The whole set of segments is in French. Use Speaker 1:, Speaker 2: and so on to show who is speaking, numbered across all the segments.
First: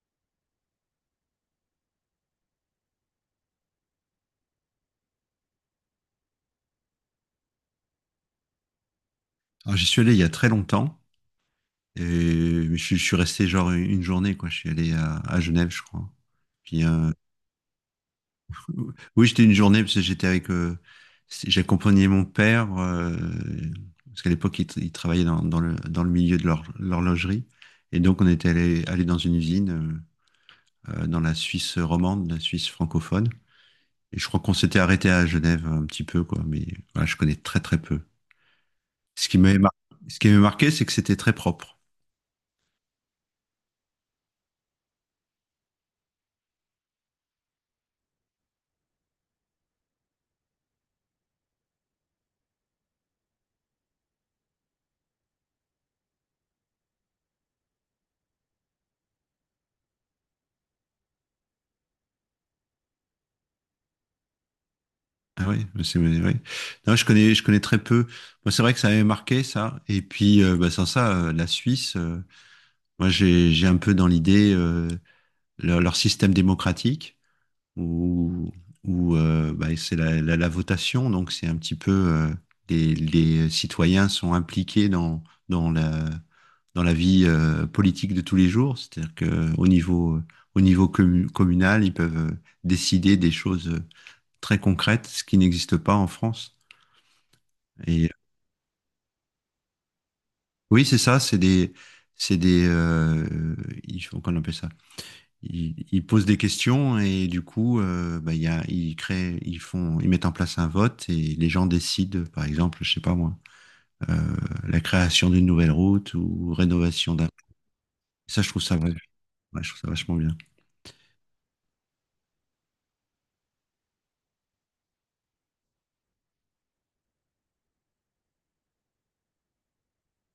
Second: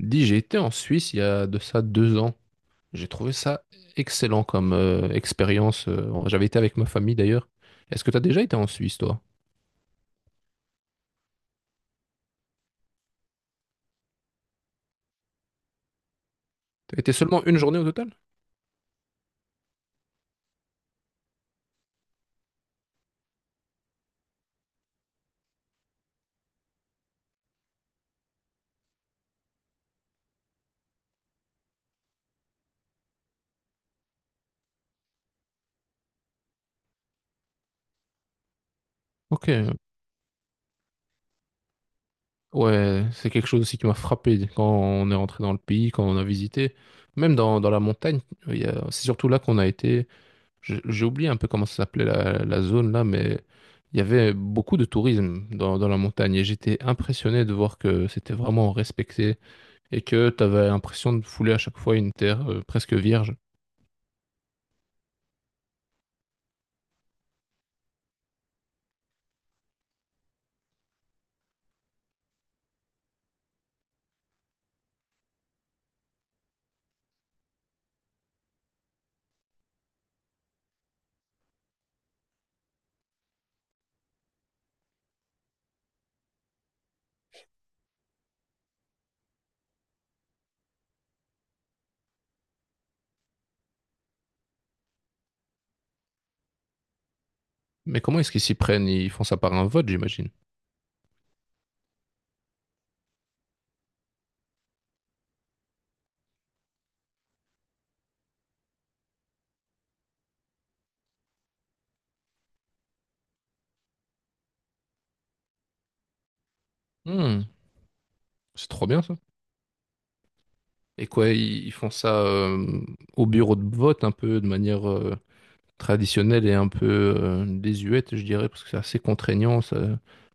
Speaker 1: Dis, j'ai été en Suisse il y a de ça 2 ans. J'ai trouvé ça excellent comme expérience. J'avais été avec ma famille d'ailleurs. Est-ce que t'as déjà été en Suisse, toi?
Speaker 2: Alors, j'y suis allé il y a très longtemps. Et mais je suis resté genre une journée, quoi. Je suis allé à Genève, je crois. Puis,
Speaker 1: T'as été seulement une journée au total?
Speaker 2: oui, j'étais une journée parce que j'étais avec. J'accompagnais mon père, parce qu'à l'époque, il travaillait dans le milieu de l'horlogerie. Et donc, on était allé dans une usine dans la Suisse romande, la Suisse francophone. Et je crois qu'on s'était arrêté à Genève un petit peu, quoi. Mais voilà, je connais très, très peu. Ce qui
Speaker 1: Ok.
Speaker 2: m'avait mar- ce qui m'avait marqué, c'est que c'était très propre.
Speaker 1: Ouais, c'est quelque chose aussi qui m'a frappé quand on est rentré dans le pays, quand on a visité. Même dans la montagne, c'est surtout là qu'on a été. J'ai oublié un peu comment ça s'appelait la zone là, mais il y avait beaucoup de tourisme dans la montagne et j'étais impressionné de voir que c'était vraiment respecté. Et que tu avais l'impression de fouler à chaque fois une terre presque vierge.
Speaker 2: Ah oui, mais c'est, oui. Oui. Non, je connais très peu. Moi, c'est vrai que ça m'avait marqué, ça. Et puis, bah, sans ça, la Suisse, moi, j'ai un peu dans l'idée leur système démocratique. où, où bah, c'est la votation, donc c'est un petit peu les citoyens sont impliqués dans la, dans la vie politique de tous les jours, c'est-à-dire qu'au niveau communal, ils peuvent décider des choses très concrètes, ce qui n'existe pas en France.
Speaker 1: Mais
Speaker 2: Et
Speaker 1: comment est-ce qu'ils s'y prennent? Ils font ça par un vote, j'imagine.
Speaker 2: oui, c'est ça, c'est des, ils font- qu'on appelle ça ils posent des questions et du coup, bah, il y a, ils créent, ils font, ils mettent en place un vote et les gens décident, par exemple, je sais pas moi, euh, la création d'une nouvelle route ou rénovation d'un.
Speaker 1: Hmm,
Speaker 2: Ça, je trouve
Speaker 1: c'est
Speaker 2: ça,
Speaker 1: trop
Speaker 2: vrai-
Speaker 1: bien ça.
Speaker 2: Ouais, je trouve ça vachement bien.
Speaker 1: Et quoi, ils font ça au bureau de vote un peu de manière traditionnelle et un peu désuète, je dirais, parce que c'est assez contraignant. Ça,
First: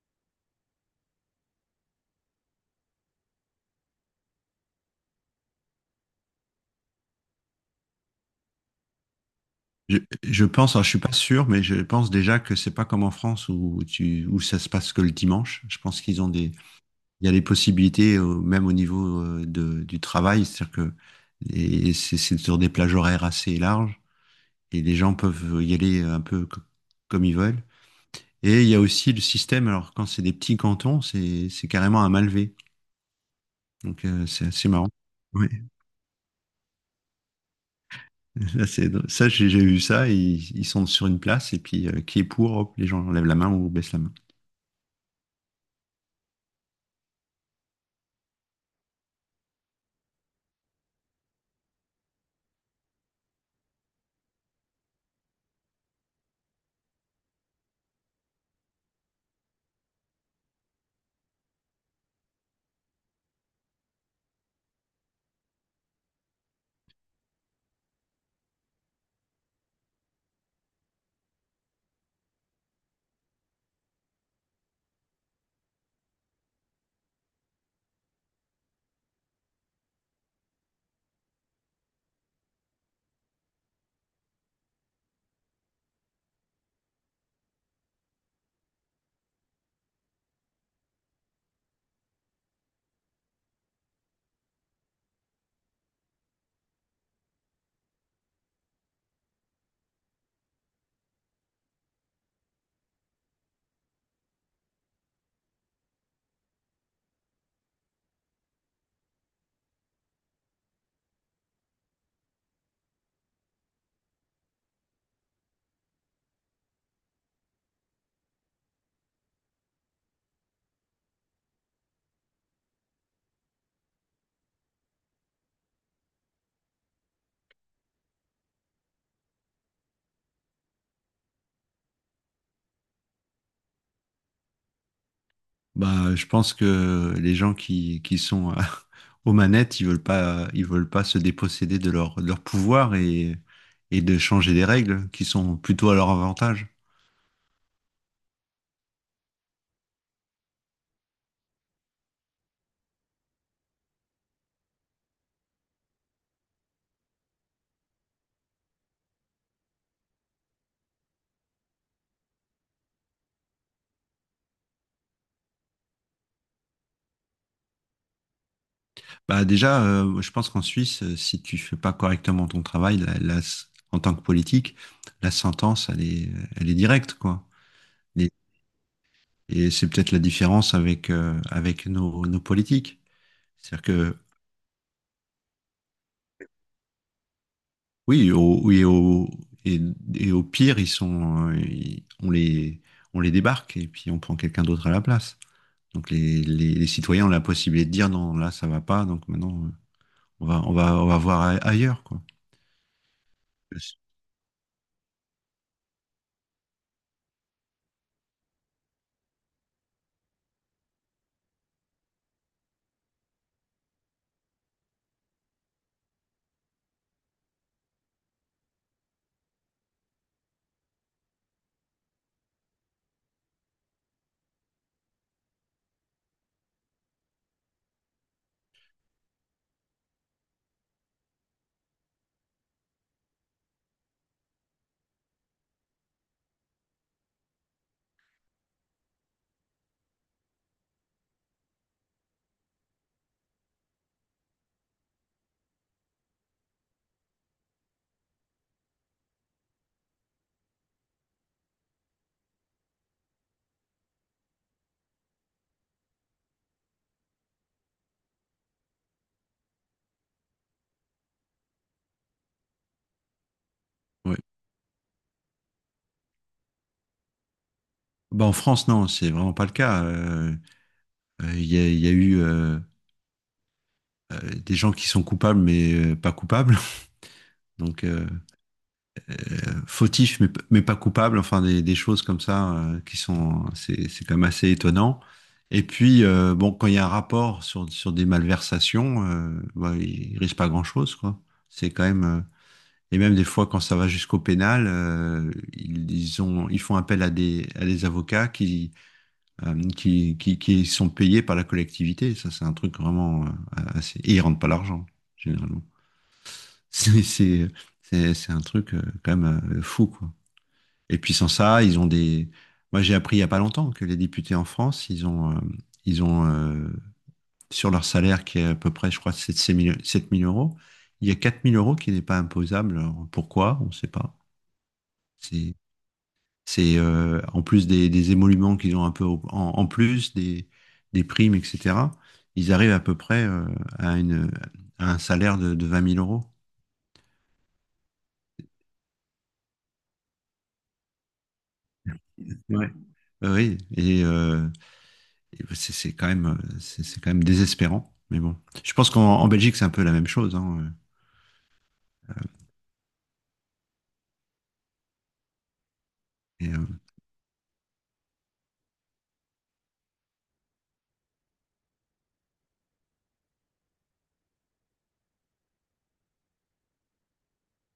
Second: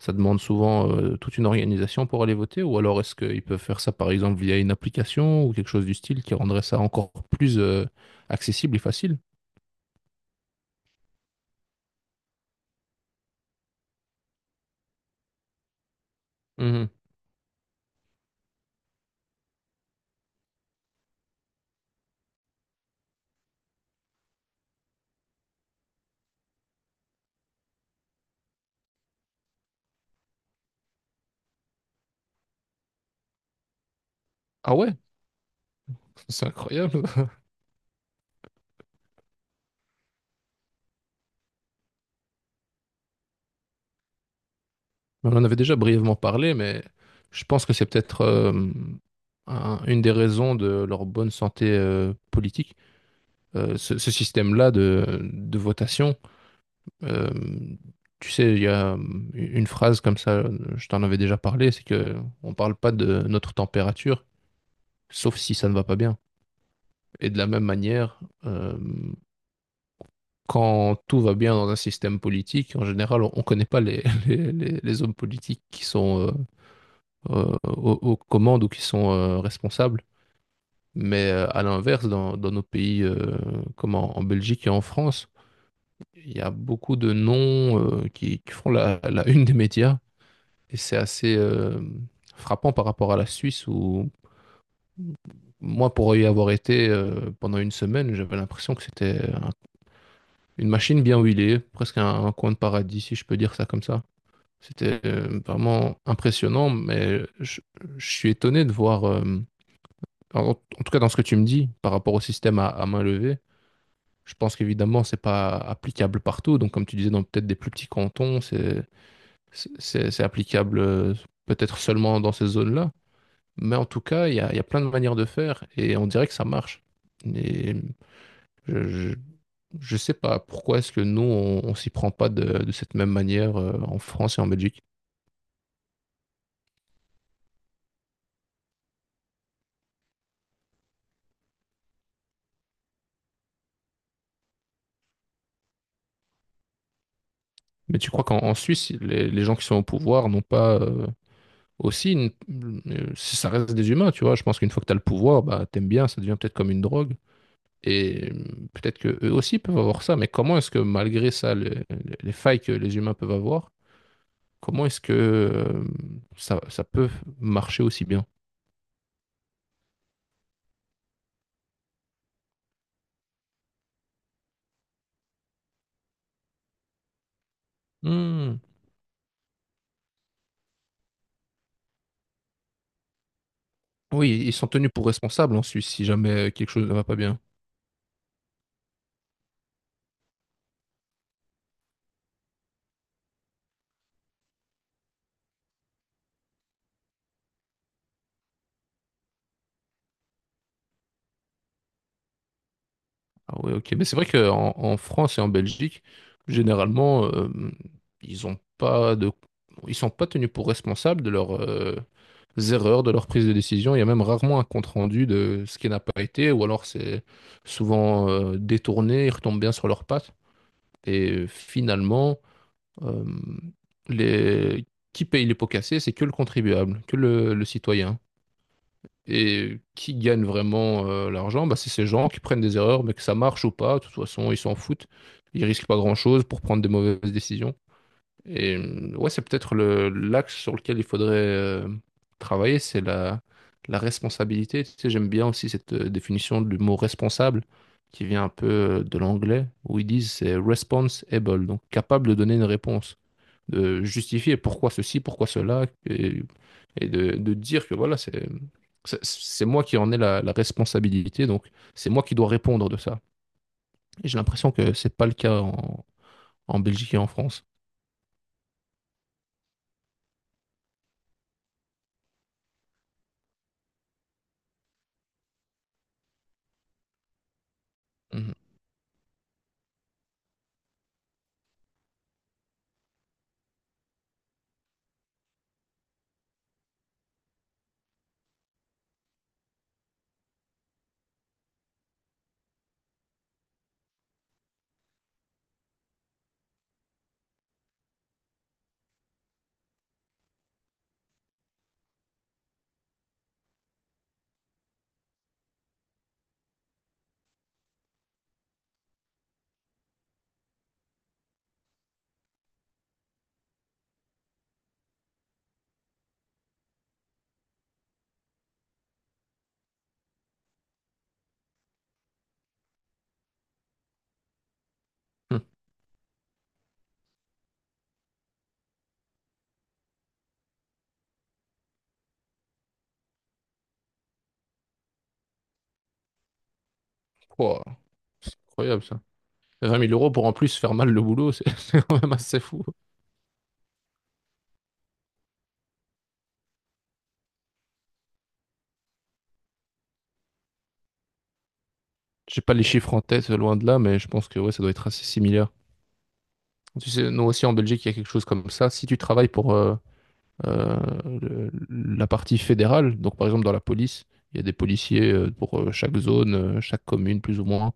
Speaker 1: ça demande souvent toute une organisation pour aller voter. Ou alors est-ce qu'ils peuvent faire ça par exemple via une application ou quelque chose du style qui rendrait ça encore plus accessible et facile?
Speaker 2: Je pense, alors, je suis pas sûr, mais je pense déjà que c'est pas comme en France où ça se passe que le dimanche. Je pense qu'ils ont des,
Speaker 1: Mhm.
Speaker 2: il y a des possibilités même au niveau du travail, c'est-à-dire que et c'est sur des plages horaires assez larges. Et les gens peuvent y aller un peu comme ils veulent. Et il y a aussi le système, alors quand c'est des petits cantons, c'est carrément un malvé. Donc c'est assez
Speaker 1: Ah
Speaker 2: marrant.
Speaker 1: ouais,
Speaker 2: Ouais.
Speaker 1: c'est incroyable.
Speaker 2: Là, c'est drôle. Ça, j'ai vu ça, ils sont sur une place et puis qui est pour, hop, les gens lèvent la main ou baissent la main.
Speaker 1: On en avait déjà brièvement parlé, mais je pense que c'est peut-être une des raisons de leur bonne santé politique. Ce système-là de votation, euh, tu sais, il y a une phrase comme ça, je t'en avais déjà parlé, c'est que on parle pas de notre température, sauf si ça ne va pas bien. Et de la même manière, quand tout va bien dans un système politique, en général, on ne connaît pas les hommes politiques qui sont aux commandes ou qui sont responsables. Mais à l'inverse, dans nos pays comme en Belgique et en France, il y a beaucoup de noms qui font la une des médias. Et c'est assez frappant par rapport à la Suisse où moi, pour y avoir été pendant une semaine, j'avais l'impression que c'était une machine bien huilée, presque un coin de paradis, si je peux dire ça comme ça. C'était vraiment impressionnant, mais je suis étonné de voir en tout cas dans ce que tu me dis par rapport au système à main levée, je pense qu'évidemment c'est pas applicable partout. Donc comme tu disais dans peut-être des plus petits cantons, c'est applicable peut-être seulement dans ces zones-là. Mais en tout cas, il y a plein de manières de faire et on dirait que ça marche. Et je, je, je sais pas pourquoi est-ce que nous on s'y prend pas de cette même manière en France et en Belgique.
Speaker 2: Bah, je pense que les gens qui sont aux manettes, ils veulent pas se déposséder de leur pouvoir et de changer des règles qui sont plutôt à leur avantage.
Speaker 1: Mais tu crois qu'en en Suisse, les gens qui sont au pouvoir n'ont pas aussi, ça reste des humains, tu vois. Je pense qu'une fois que tu as le pouvoir, bah, t'aimes bien, ça devient peut-être comme une drogue. Et peut-être que eux aussi peuvent avoir ça, mais comment est-ce que malgré ça, les failles que les humains peuvent avoir, comment est-ce que ça, ça peut marcher aussi bien?
Speaker 2: Bah déjà, je pense qu'en Suisse, si tu fais pas correctement ton travail, en tant que politique, la sentence, elle est directe, quoi. Et,
Speaker 1: Hmm.
Speaker 2: et c'est peut-être la différence avec avec nos politiques. C'est-à-dire que
Speaker 1: Oui, ils sont tenus pour responsables en Suisse si jamais quelque chose ne va pas bien.
Speaker 2: oui, et, et au pire, ils sont, on les débarque et puis on prend quelqu'un d'autre à la place. Donc les citoyens ont la possibilité de dire non, là ça va pas, donc maintenant on va voir ailleurs, quoi.
Speaker 1: Ah oui, ok. Mais c'est vrai qu'en en en France et en Belgique, généralement, ils ont pas de, ils sont pas tenus pour responsables de leur erreurs de leur prise de décision. Il y a même rarement un compte-rendu de ce qui n'a pas été, ou alors c'est souvent détourné, ils retombent bien sur leurs pattes. Et finalement, euh, les... qui paye les pots cassés, c'est que le contribuable, que le citoyen. Et qui gagne vraiment l'argent, bah, c'est ces gens qui prennent des erreurs, mais que ça marche ou pas, de toute façon, ils s'en foutent. Ils risquent pas grand-chose pour prendre des mauvaises décisions. Et ouais, c'est peut-être le l'axe sur lequel il faudrait travailler, c'est la responsabilité. Tu sais, j'aime bien aussi cette définition du mot responsable qui vient un peu de l'anglais, où ils disent c'est responsible, donc capable de donner une réponse, de justifier pourquoi ceci, pourquoi cela, et de dire que voilà, c'est moi qui en ai la responsabilité, donc c'est moi qui dois répondre de ça. Et j'ai l'impression que c'est pas le cas en Belgique et en France.
Speaker 2: Bah, en France, non, c'est vraiment pas le cas. Il y a eu euh, des gens qui sont coupables mais pas coupables, donc
Speaker 1: Mhm.
Speaker 2: fautifs mais pas coupables. Enfin, des choses comme ça qui sont, c'est quand même assez étonnant. Et puis, bon, quand il y a un rapport sur des malversations, bah, il risque pas grand-chose, quoi. C'est quand même et même des fois quand ça va jusqu'au pénal, ils font appel à des avocats qui sont payés par la collectivité. Ça, c'est un truc vraiment assez. Et ils ne rentrent pas l'argent, généralement. C'est, c'est, c'est un truc quand même fou, quoi. Et puis sans ça, ils ont des. Moi, j'ai appris il y a pas longtemps que les députés en France, ils ont sur leur salaire qui est à peu près, je crois, 7 000 euros, il y a 4 000 euros qui n'est pas imposable. Alors, pourquoi? On ne sait pas. C'est c'est en plus des émoluments qu'ils ont un peu en plus, des primes, etc. Ils arrivent à peu près à, une, à un salaire de 20 000 euros.
Speaker 1: Ouah, c'est incroyable ça. 20 000 euros pour en plus faire mal le boulot, c'est c'est quand même assez fou.
Speaker 2: Ouais. Oui, et bah, c'est quand même, c'est quand même désespérant. Mais bon, je pense qu'en en Belgique, c'est un peu la même chose, hein.
Speaker 1: J'ai pas les chiffres en tête, loin de là, mais je pense que ouais, ça doit être assez similaire.
Speaker 2: Et, euh,
Speaker 1: Tu sais, nous aussi en Belgique, il y a quelque chose comme ça. Si tu travailles pour euh, la partie fédérale, donc par exemple dans la police, il y a des policiers pour chaque zone, chaque commune plus ou moins.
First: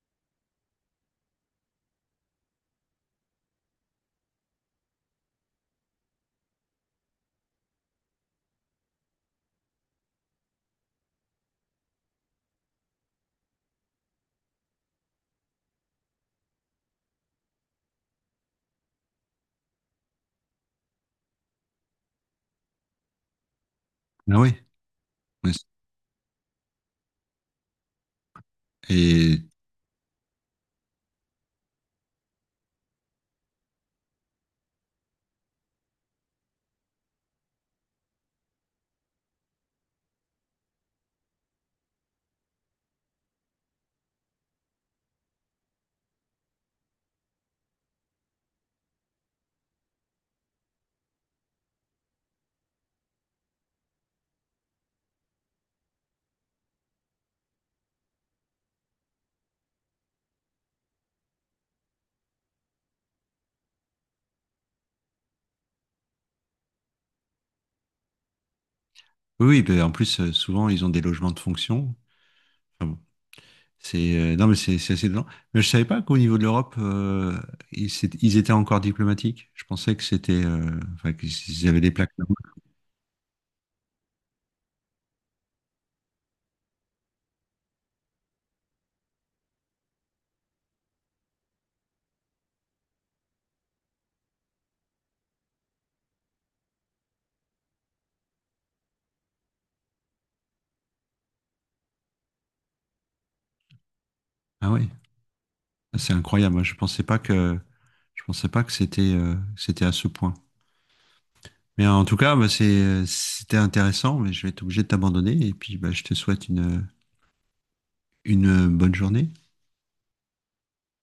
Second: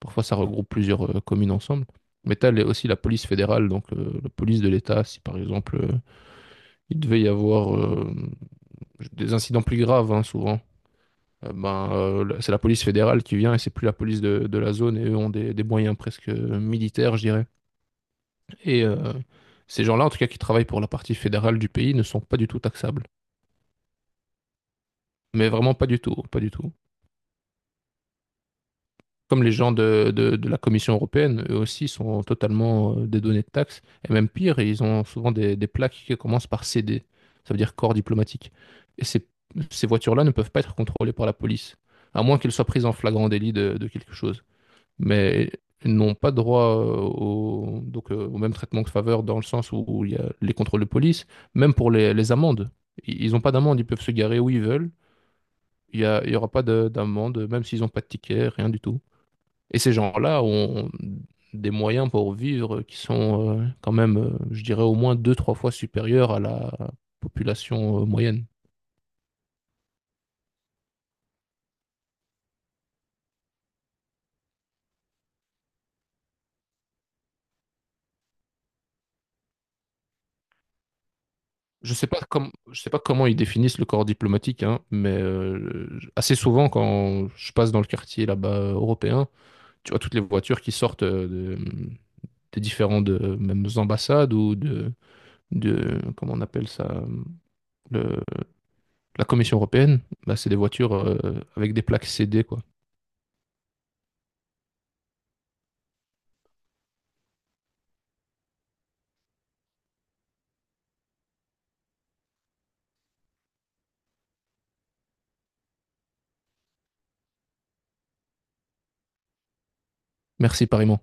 Speaker 1: Parfois, ça regroupe plusieurs communes ensemble. Mais tu as aussi la police fédérale, donc la police de l'État. Si par exemple, il devait y avoir des incidents plus graves, hein, souvent. Ben, c'est la police fédérale qui vient et c'est plus la police de la zone et eux ont des moyens presque militaires, je dirais. Et ces gens-là, en tout cas, qui travaillent pour la partie fédérale du pays, ne sont pas du tout taxables.
Speaker 2: ah oui.
Speaker 1: Mais vraiment pas du tout, pas du tout.
Speaker 2: Et
Speaker 1: Comme les gens de la Commission européenne, eux aussi sont totalement dédonnés de taxes. Et même pire, ils ont souvent des plaques qui commencent par CD. Ça veut dire corps diplomatique. Et ces voitures-là ne peuvent pas être contrôlées par la police, à moins qu'elles soient prises en flagrant délit de quelque chose. Mais n'ont pas droit au, donc, au même traitement que faveur dans le sens où, il y a les contrôles de police, même pour les amendes. Ils ont pas d'amende, ils peuvent se garer où ils veulent. Il y aura pas d'amende, même s'ils ont pas de ticket, rien du tout. Et ces gens-là ont des moyens pour vivre qui sont quand même, je dirais, au moins deux, trois fois supérieurs à la population moyenne.
Speaker 2: oui, oui, ben, en plus, souvent, ils ont des logements de fonction. Enfin bon. C'est non mais c'est assez dedans. Mais je savais pas qu'au niveau de l'Europe ils étaient encore diplomatiques. Je pensais que c'était enfin qu'ils avaient des
Speaker 1: Je sais
Speaker 2: plaques
Speaker 1: pas
Speaker 2: là-bas.
Speaker 1: comme, je sais pas comment ils définissent le corps diplomatique, hein, mais assez souvent quand je passe dans le quartier là-bas européen, tu vois toutes les voitures qui sortent des différentes mêmes ambassades ou de comment on appelle ça, le- la Commission européenne, bah, c'est des voitures avec des plaques CD quoi.
Speaker 2: Ah oui. Ah, c'est incroyable. Moi, je pensais pas que c'était à ce point. Mais en tout cas, bah, c'était intéressant, mais je vais être obligé de t'abandonner. Et puis, bah, je te souhaite une bonne journée.
Speaker 1: Merci pareillement.